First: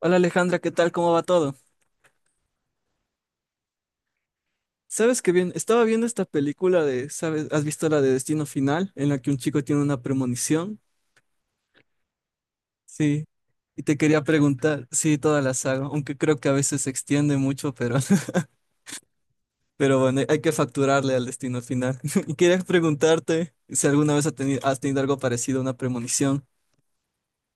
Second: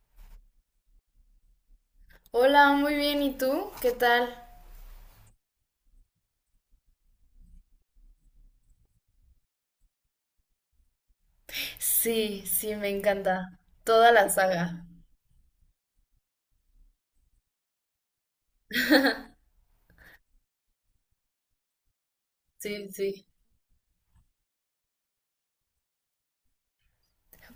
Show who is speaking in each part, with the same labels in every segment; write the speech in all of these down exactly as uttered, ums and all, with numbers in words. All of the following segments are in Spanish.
Speaker 1: Hola Alejandra, ¿qué tal? ¿Cómo va todo?
Speaker 2: Hola, muy bien. ¿Y tú? ¿Qué tal?
Speaker 1: Sabes que bien, estaba viendo esta película de, ¿sabes? ¿Has visto la de Destino Final? En la que un chico tiene una premonición.
Speaker 2: Sí, sí, me
Speaker 1: Sí.
Speaker 2: encanta.
Speaker 1: Y te
Speaker 2: Toda
Speaker 1: quería
Speaker 2: la saga.
Speaker 1: preguntar, sí, toda la saga, aunque creo que a veces se extiende mucho, pero, pero bueno, hay que facturarle al Destino Final. Y quería
Speaker 2: Sí, sí.
Speaker 1: preguntarte si alguna vez has tenido, has tenido algo parecido a una premonición.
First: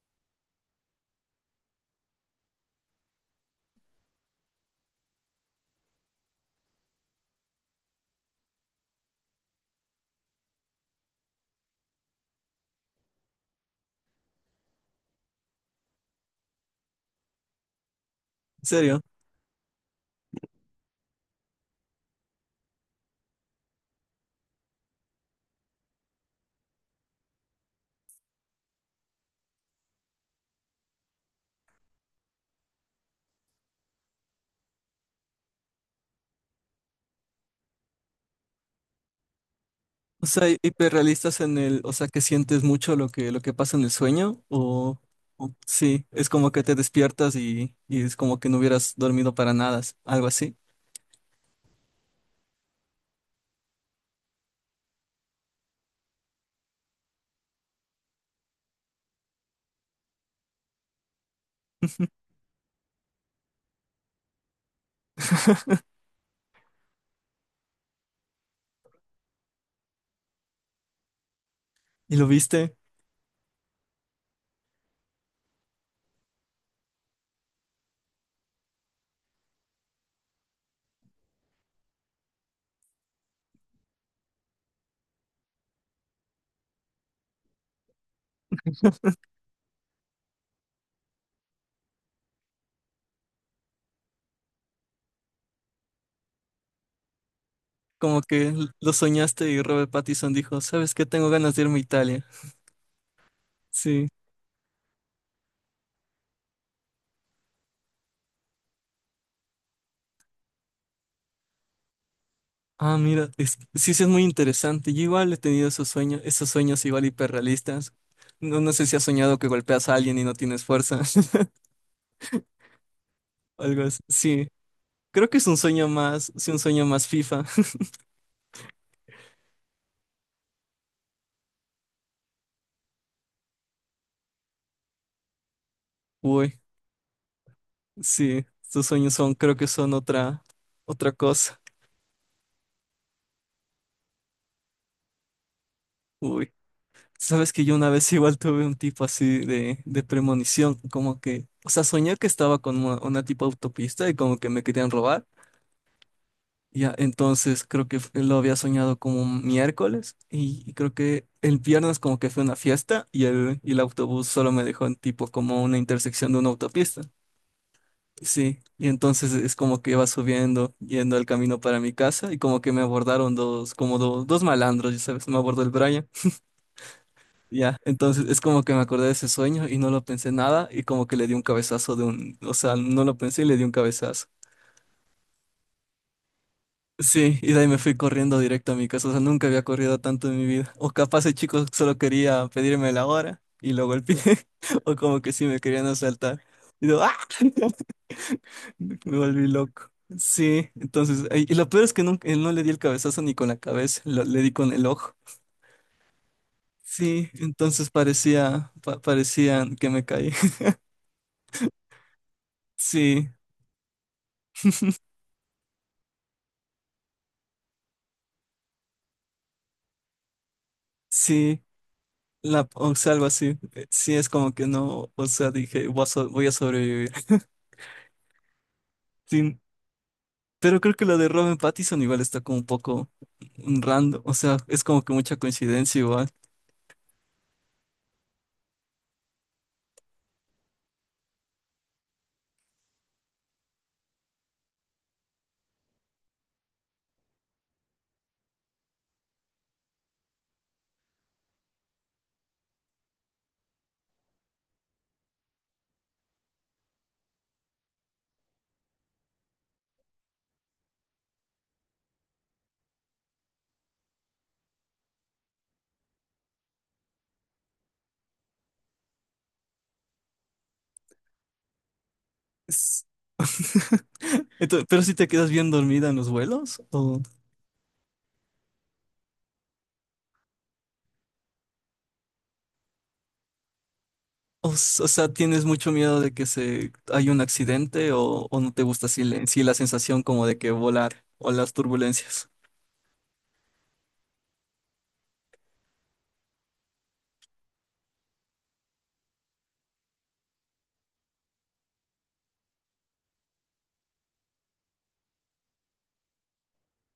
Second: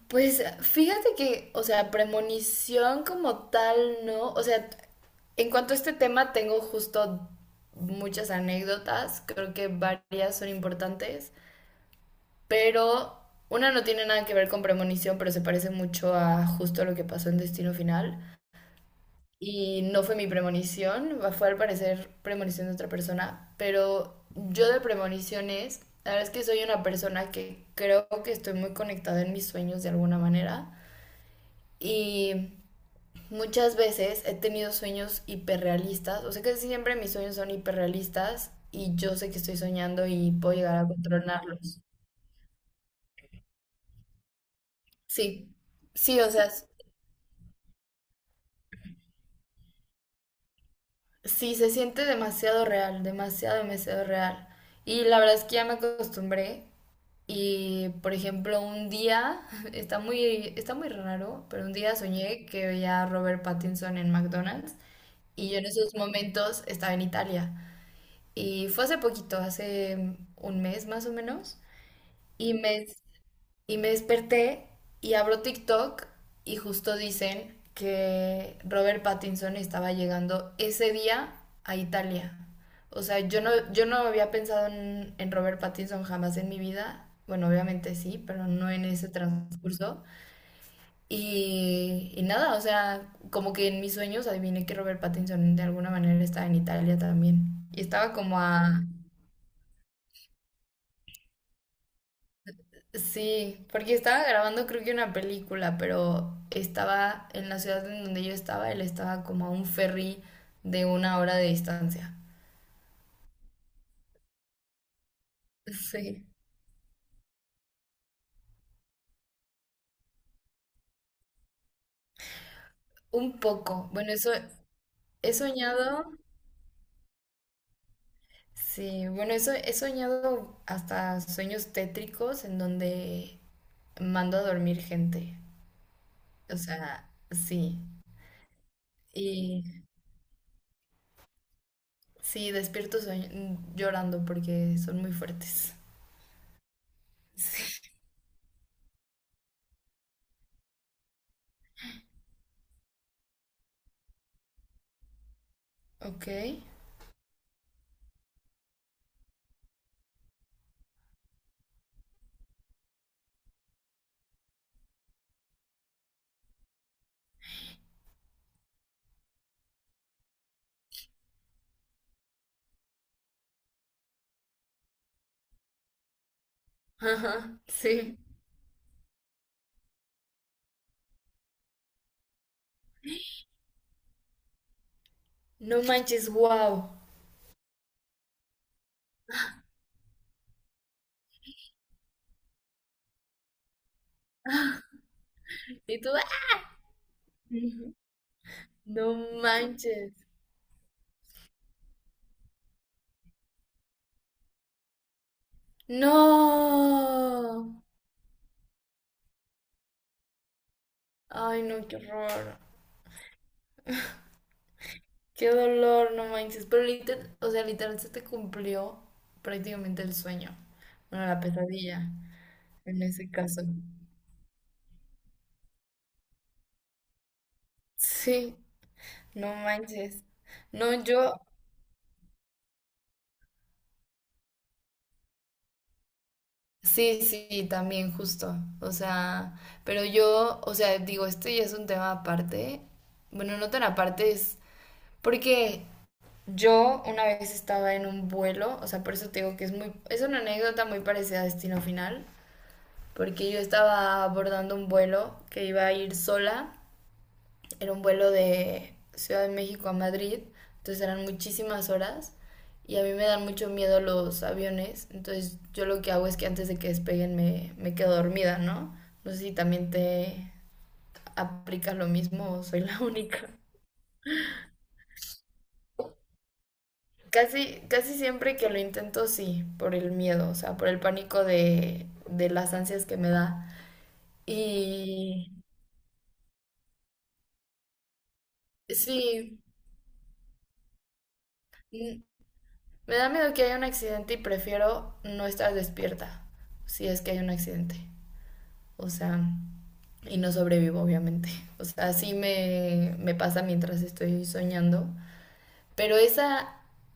Speaker 2: Pues fíjate que, o sea, premonición como tal, ¿no? O sea, en cuanto a este tema, tengo justo muchas anécdotas. Creo que varias son importantes. Pero una no tiene nada que ver con premonición, pero se parece mucho a justo lo que pasó en Destino Final.
Speaker 1: ¿En serio?
Speaker 2: Y no fue mi premonición, fue al parecer premonición de otra persona, pero yo de premoniciones, la verdad es que soy una persona que creo que estoy muy conectada en mis sueños de alguna manera y muchas veces he tenido sueños hiperrealistas, o sea que siempre mis sueños son hiperrealistas y yo sé que estoy soñando
Speaker 1: O
Speaker 2: y
Speaker 1: sea,
Speaker 2: puedo
Speaker 1: hi-
Speaker 2: llegar a
Speaker 1: hiperrealistas en el,
Speaker 2: controlarlos.
Speaker 1: o sea, que sientes mucho lo que, lo que pasa en el sueño, o,
Speaker 2: Sí,
Speaker 1: o sí,
Speaker 2: sí,
Speaker 1: es
Speaker 2: o sea,
Speaker 1: como que
Speaker 2: s-
Speaker 1: te despiertas y, y es como que no hubieras dormido para nada, algo así.
Speaker 2: sí se siente demasiado real, demasiado, demasiado real. Y la verdad es que ya me acostumbré. Y, por ejemplo, un día, está muy, está muy raro, pero un día soñé que veía a Robert Pattinson en McDonald's y yo en esos momentos estaba en Italia. Y fue hace poquito, hace un mes más o menos,
Speaker 1: ¿Y lo
Speaker 2: y
Speaker 1: viste?
Speaker 2: me, y me desperté y abro TikTok y justo dicen que Robert Pattinson estaba llegando ese día a Italia. O sea, yo no, yo no había pensado en, en Robert Pattinson jamás en mi vida. Bueno, obviamente sí, pero no en ese transcurso. Y, y nada, o sea, como que en mis sueños adiviné que Robert Pattinson de alguna manera estaba en Italia también. Y estaba
Speaker 1: Como
Speaker 2: como
Speaker 1: que l-
Speaker 2: a...
Speaker 1: lo soñaste y Robert Pattinson dijo, ¿sabes qué? Tengo ganas de irme a Italia.
Speaker 2: Sí, porque
Speaker 1: Sí.
Speaker 2: estaba grabando creo que una película, pero estaba en la ciudad en donde yo estaba, él estaba como a un ferry de una hora de distancia.
Speaker 1: Ah, mira, es, sí, sí es muy interesante. Yo igual he tenido esos sueños,
Speaker 2: Sí,
Speaker 1: esos sueños igual hiperrealistas. No, no sé si has soñado que golpeas a alguien y no tienes fuerza.
Speaker 2: un
Speaker 1: O algo
Speaker 2: poco.
Speaker 1: así.
Speaker 2: Bueno, eso
Speaker 1: Sí, creo
Speaker 2: he
Speaker 1: que es un sueño
Speaker 2: soñado,
Speaker 1: más, sí, un sueño más FIFA.
Speaker 2: sí, bueno, eso he soñado hasta sueños tétricos en donde mando a dormir gente. O
Speaker 1: Uy,
Speaker 2: sea, sí.
Speaker 1: sí, estos sueños son, creo
Speaker 2: Y
Speaker 1: que son otra, otra cosa.
Speaker 2: sí, despierto soñ- llorando porque son muy fuertes.
Speaker 1: Uy, sabes que yo
Speaker 2: Sí.
Speaker 1: una vez igual tuve un tipo así de, de premonición, como que, o sea, soñé que estaba con una, una tipo autopista y como que me querían robar.
Speaker 2: Ok.
Speaker 1: Ya, entonces creo que lo había soñado como un miércoles y, y creo que el viernes como que fue una fiesta y el, y el autobús solo me dejó en tipo como una intersección de una autopista. Sí, y entonces es como que iba subiendo, yendo al camino para mi casa y como que me abordaron dos, como do- dos malandros, ya sabes, me abordó el Brian.
Speaker 2: Ajá,
Speaker 1: Ya,
Speaker 2: sí.
Speaker 1: entonces es como que me acordé de ese sueño y no lo pensé nada y como que le di un cabezazo de un, o sea, no lo pensé y le di un cabezazo.
Speaker 2: No manches, wow.
Speaker 1: Sí, y de ahí me fui corriendo directo a mi casa. O sea, nunca había corrido tanto en mi vida. O capaz el chico solo quería pedirme la hora y lo golpeé. O como que sí me querían
Speaker 2: Y tú, ¡ah!
Speaker 1: asaltar. Y yo, ¡ah!
Speaker 2: Ujú. No
Speaker 1: Me volví loco.
Speaker 2: manches.
Speaker 1: Sí, entonces, y y lo peor es que nunca, no le di el cabezazo ni con la cabeza, lo- le di con el ojo. Sí,
Speaker 2: No.
Speaker 1: entonces parecía, pa- parecía que me caí.
Speaker 2: Ay, no, qué horror.
Speaker 1: Sí,
Speaker 2: Qué dolor, no manches. Pero literal, o sea, literal se te cumplió prácticamente el sueño. Bueno, la
Speaker 1: sí,
Speaker 2: pesadilla,
Speaker 1: la, o
Speaker 2: en
Speaker 1: sea, algo
Speaker 2: ese
Speaker 1: así.
Speaker 2: caso.
Speaker 1: Eh, Sí, es como que no, o sea, dije, voy a so- voy a sobrevivir.
Speaker 2: Sí, no
Speaker 1: Sí,
Speaker 2: manches.
Speaker 1: pero
Speaker 2: No,
Speaker 1: creo que lo de
Speaker 2: yo,
Speaker 1: Robin Pattinson igual está como un poco random, o sea, es como que mucha coincidencia igual.
Speaker 2: sí, sí, también justo. O sea, pero yo, o sea, digo, esto ya es un tema aparte. Bueno, no tan aparte es porque yo una vez estaba en un vuelo, o sea, por eso te digo que es muy, es una anécdota muy parecida a Destino Final, porque yo estaba abordando un vuelo que iba a ir sola, era un vuelo de Ciudad de México a Madrid, entonces eran muchísimas horas y a mí me dan mucho miedo los aviones, entonces yo lo que hago es que antes de que despeguen me, me quedo dormida, ¿no? No sé si también te aplicas lo mismo o soy la
Speaker 1: Es-
Speaker 2: única.
Speaker 1: Entonces, pero si te quedas bien dormida en los vuelos, o,
Speaker 2: Casi, casi siempre que lo intento, sí, por el miedo, o sea, por el pánico de, de las ansias que me da.
Speaker 1: o, s- o sea,
Speaker 2: Y
Speaker 1: tienes mucho miedo de que se haya un accidente o, o no te gusta así, la- en
Speaker 2: sí,
Speaker 1: sí la sensación como de que volar o las
Speaker 2: mm,
Speaker 1: turbulencias.
Speaker 2: me da miedo que haya un accidente y prefiero no estar despierta si es que hay un accidente. O sea, y no sobrevivo, obviamente. O sea, así me, me pasa mientras estoy soñando. Pero esa,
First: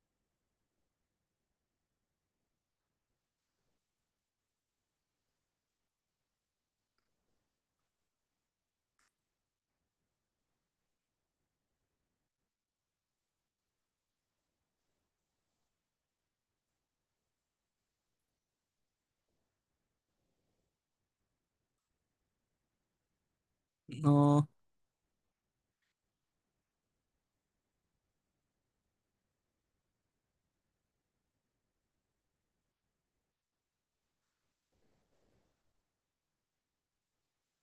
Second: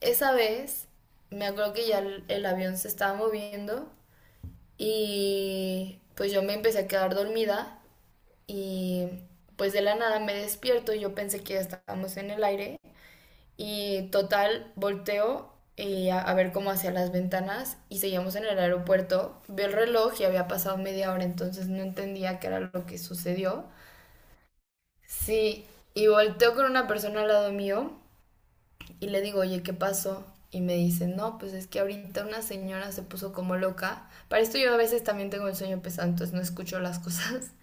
Speaker 2: esa vez, me acuerdo que ya el el avión se estaba moviendo. Y pues yo me empecé a quedar dormida y pues de la nada me despierto y yo pensé que ya estábamos en el aire y total volteo y a, a ver cómo hacia las ventanas y seguíamos en el aeropuerto. Veo el reloj y había pasado media hora, entonces no entendía qué era lo que sucedió.
Speaker 1: No,
Speaker 2: Sí, y volteo con una persona al lado mío y le digo, oye, ¿qué pasó? Y me dice, no, pues es que ahorita una señora se puso como loca. Para esto yo a veces también tengo el sueño pesado, entonces no escucho las cosas.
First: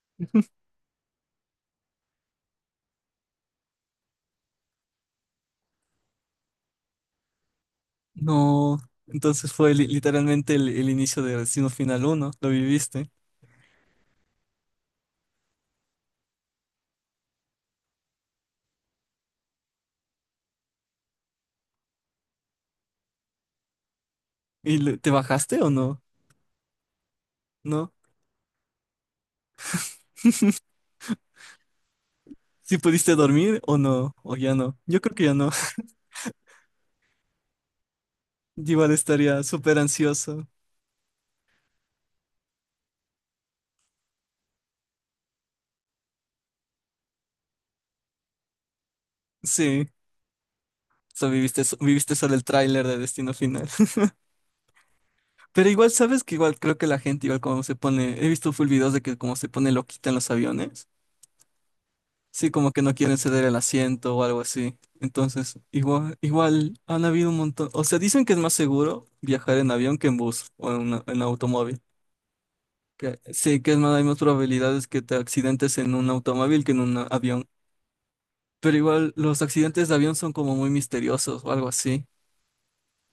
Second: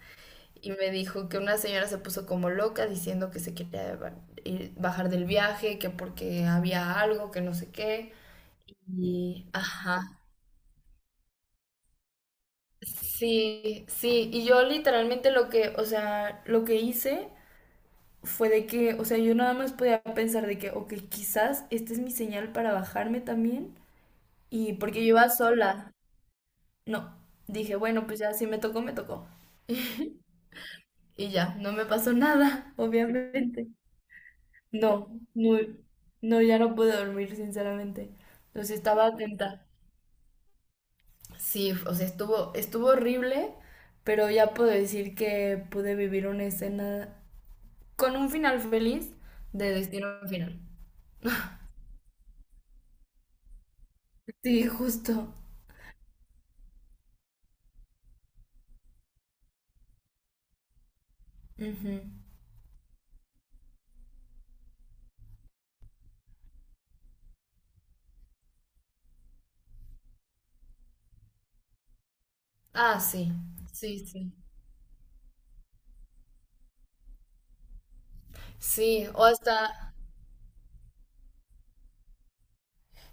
Speaker 2: Y me dijo que una señora se puso como loca diciendo que se quería ba- ir- bajar del viaje, que porque había algo, que no sé qué.
Speaker 1: no.
Speaker 2: Y,
Speaker 1: Entonces fue li-
Speaker 2: ajá,
Speaker 1: literalmente el, el inicio de Destino Final uno lo viviste.
Speaker 2: sí, sí, y yo literalmente lo que, o sea, lo que hice fue de que, o sea, yo nada más podía pensar de que, ok, quizás esta es mi señal para bajarme también, y
Speaker 1: ¿Y le-
Speaker 2: porque yo
Speaker 1: te
Speaker 2: iba
Speaker 1: bajaste o
Speaker 2: sola,
Speaker 1: no?
Speaker 2: no, dije,
Speaker 1: No.
Speaker 2: bueno, pues ya si me tocó, me tocó. Y ya, no me pasó nada,
Speaker 1: ¿Si pudiste dormir
Speaker 2: obviamente.
Speaker 1: o no? ¿O ya no? Yo
Speaker 2: No,
Speaker 1: creo que ya no.
Speaker 2: no, no, ya no pude dormir, sinceramente. O sea,
Speaker 1: Igual
Speaker 2: estaba
Speaker 1: estaría
Speaker 2: atenta.
Speaker 1: súper ansioso.
Speaker 2: Sí, o sea, estuvo, estuvo horrible, pero ya puedo decir que pude vivir una escena con un final feliz de
Speaker 1: Sí,
Speaker 2: Destino Final.
Speaker 1: so viviste, so- viviste solo el tráiler de Destino Final.
Speaker 2: Sí, justo.
Speaker 1: Pero igual, ¿sabes que igual creo que la gente igual como se pone? He visto full videos de que como se pone loquita en los aviones.
Speaker 2: Ujú.
Speaker 1: Sí, como que no quieren ceder el asiento o algo así. Entonces, igual, igual han habido un montón. O sea, dicen que es más seguro viajar en avión que en bus o en, una- en automóvil.
Speaker 2: Ah,
Speaker 1: Que,
Speaker 2: sí,
Speaker 1: sí, que es más,
Speaker 2: sí,
Speaker 1: hay más
Speaker 2: sí.
Speaker 1: probabilidades que te accidentes en un automóvil que en un avión. Pero
Speaker 2: Sí,
Speaker 1: igual
Speaker 2: o
Speaker 1: los accidentes de
Speaker 2: hasta,
Speaker 1: avión son como muy misteriosos o algo así.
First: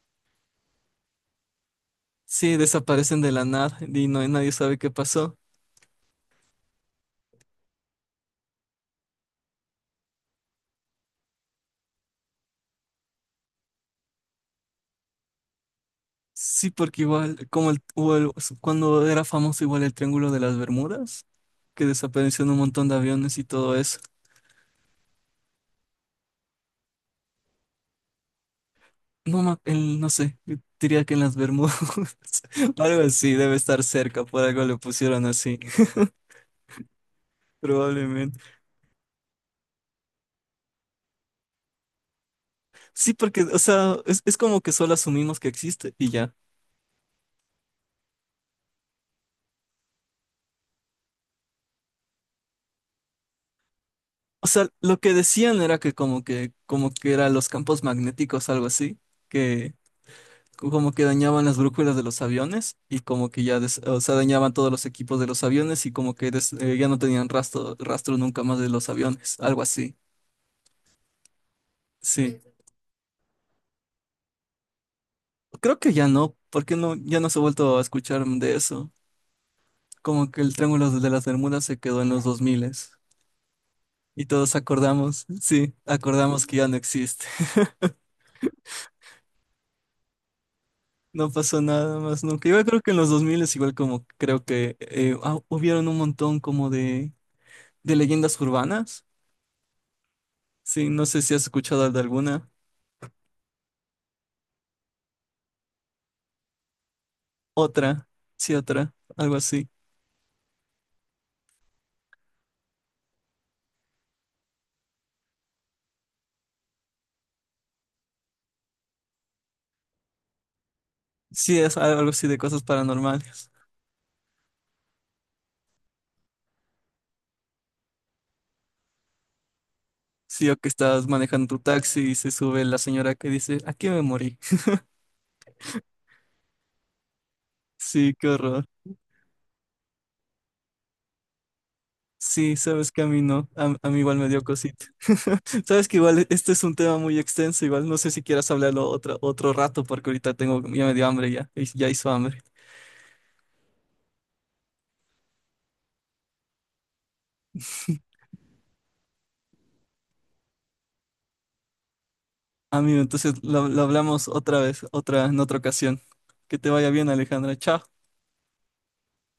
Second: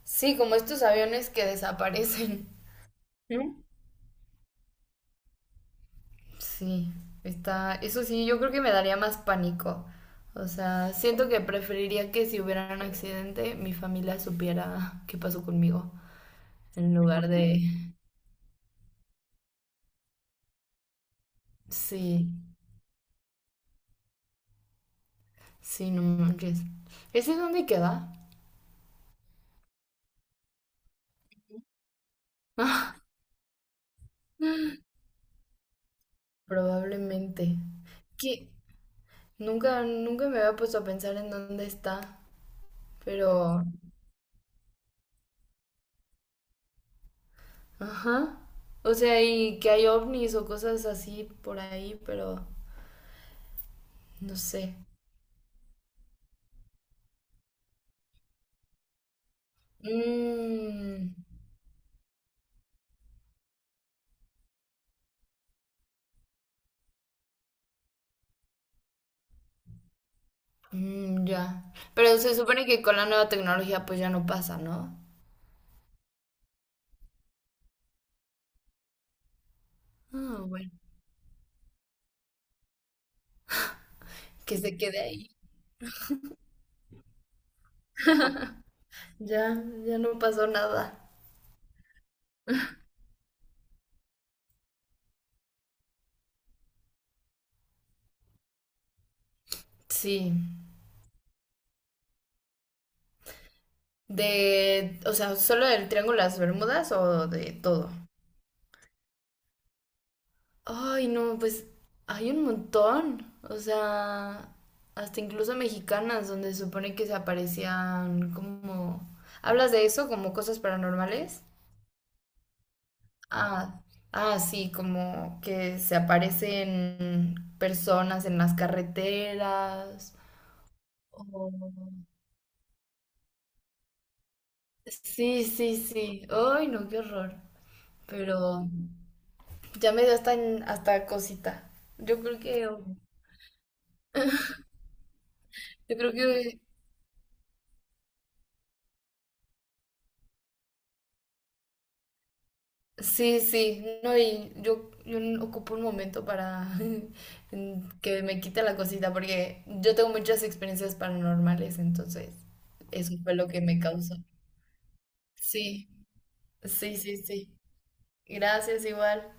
Speaker 2: sí, como estos aviones que desaparecen.
Speaker 1: Sí, desaparecen de la
Speaker 2: ¿No?
Speaker 1: nada y no, nadie sabe qué pasó.
Speaker 2: Sí, está, eso sí, yo creo que me daría más pánico. O sea, siento que preferiría que si hubiera un accidente, mi familia supiera qué pasó conmigo,
Speaker 1: Sí,
Speaker 2: en
Speaker 1: porque
Speaker 2: lugar
Speaker 1: igual, como el,
Speaker 2: de...
Speaker 1: o el- cuando era famoso igual el Triángulo de las Bermudas, que
Speaker 2: Sí,
Speaker 1: desaparecieron un montón de aviones y todo eso.
Speaker 2: sí, no manches. ¿Ese dónde queda?
Speaker 1: No, ma- el- no sé, yo diría que en las Bermudas, algo así, debe estar cerca, por algo le pusieron así,
Speaker 2: Probablemente.
Speaker 1: probablemente.
Speaker 2: Que nunca, nunca me había puesto a pensar en dónde está,
Speaker 1: Sí, porque, o
Speaker 2: pero...
Speaker 1: sea, es, es como que solo asumimos que existe y ya.
Speaker 2: Ajá. O sea, y que hay ovnis o cosas así por ahí, pero... No
Speaker 1: O
Speaker 2: sé.
Speaker 1: sea, lo que decían era que como que, como que eran los campos magnéticos, algo así, que como que
Speaker 2: Mm.
Speaker 1: dañaban las brújulas de los aviones y como que ya, des- o sea, dañaban todos los equipos de los aviones y como que des- eh, ya no tenían rastro, rastro nunca más de los aviones, algo así.
Speaker 2: Mm, ya. Pero se
Speaker 1: Sí,
Speaker 2: supone que con la nueva tecnología pues ya no pasa, ¿no?
Speaker 1: creo que ya no, porque no, ya no se ha vuelto a escuchar de eso. Como que
Speaker 2: Ah,
Speaker 1: el
Speaker 2: bueno.
Speaker 1: Triángulo de las Bermudas se quedó en los dos mil y todos
Speaker 2: Que se quede
Speaker 1: acordamos,
Speaker 2: ahí.
Speaker 1: sí, acordamos que ya no existe.
Speaker 2: Ya, ya no pasó nada.
Speaker 1: No pasó nada más nunca. Igual creo que en los dos mil es igual como creo que eh, ah, hubieron un montón como de, de leyendas urbanas.
Speaker 2: Sí.
Speaker 1: Sí, no sé si has escuchado de alguna.
Speaker 2: De, o sea, solo del Triángulo de las Bermudas o de todo.
Speaker 1: Otra, sí, otra, algo así.
Speaker 2: Ay, no, pues hay un montón. O sea, hasta incluso mexicanas donde se supone que se aparecían como... ¿Hablas de eso como cosas paranormales?
Speaker 1: Sí, es algo así de cosas paranormales.
Speaker 2: Ah, ah, sí, como que se aparecen personas en las carreteras.
Speaker 1: Sí, o que estás manejando
Speaker 2: o-
Speaker 1: tu taxi y se sube la señora que dice, aquí me morí.
Speaker 2: Sí, sí, sí. Ay, no, qué horror.
Speaker 1: Sí, qué horror.
Speaker 2: Pero ya me dio hasta, hasta cosita. Yo creo
Speaker 1: Sí,
Speaker 2: que, oh,
Speaker 1: sabes que a mí no, a, a mí igual me dio cosita. Sabes que
Speaker 2: yo creo
Speaker 1: igual este
Speaker 2: que
Speaker 1: es un tema muy extenso, igual no sé si quieras hablarlo otro, otro rato porque ahorita tengo, ya me dio hambre ya, y- ya hizo hambre.
Speaker 2: sí, sí. No, y yo, yo no ocupo un momento para que me quite la cosita, porque yo tengo muchas experiencias paranormales, entonces
Speaker 1: Amigo,
Speaker 2: eso fue
Speaker 1: entonces
Speaker 2: lo que
Speaker 1: lo,
Speaker 2: me
Speaker 1: lo
Speaker 2: causó.
Speaker 1: hablamos otra vez, otra, en otra
Speaker 2: Sí,
Speaker 1: ocasión. Que te vaya
Speaker 2: sí,
Speaker 1: bien,
Speaker 2: sí, sí.
Speaker 1: Alejandra. Chao.
Speaker 2: Gracias igual.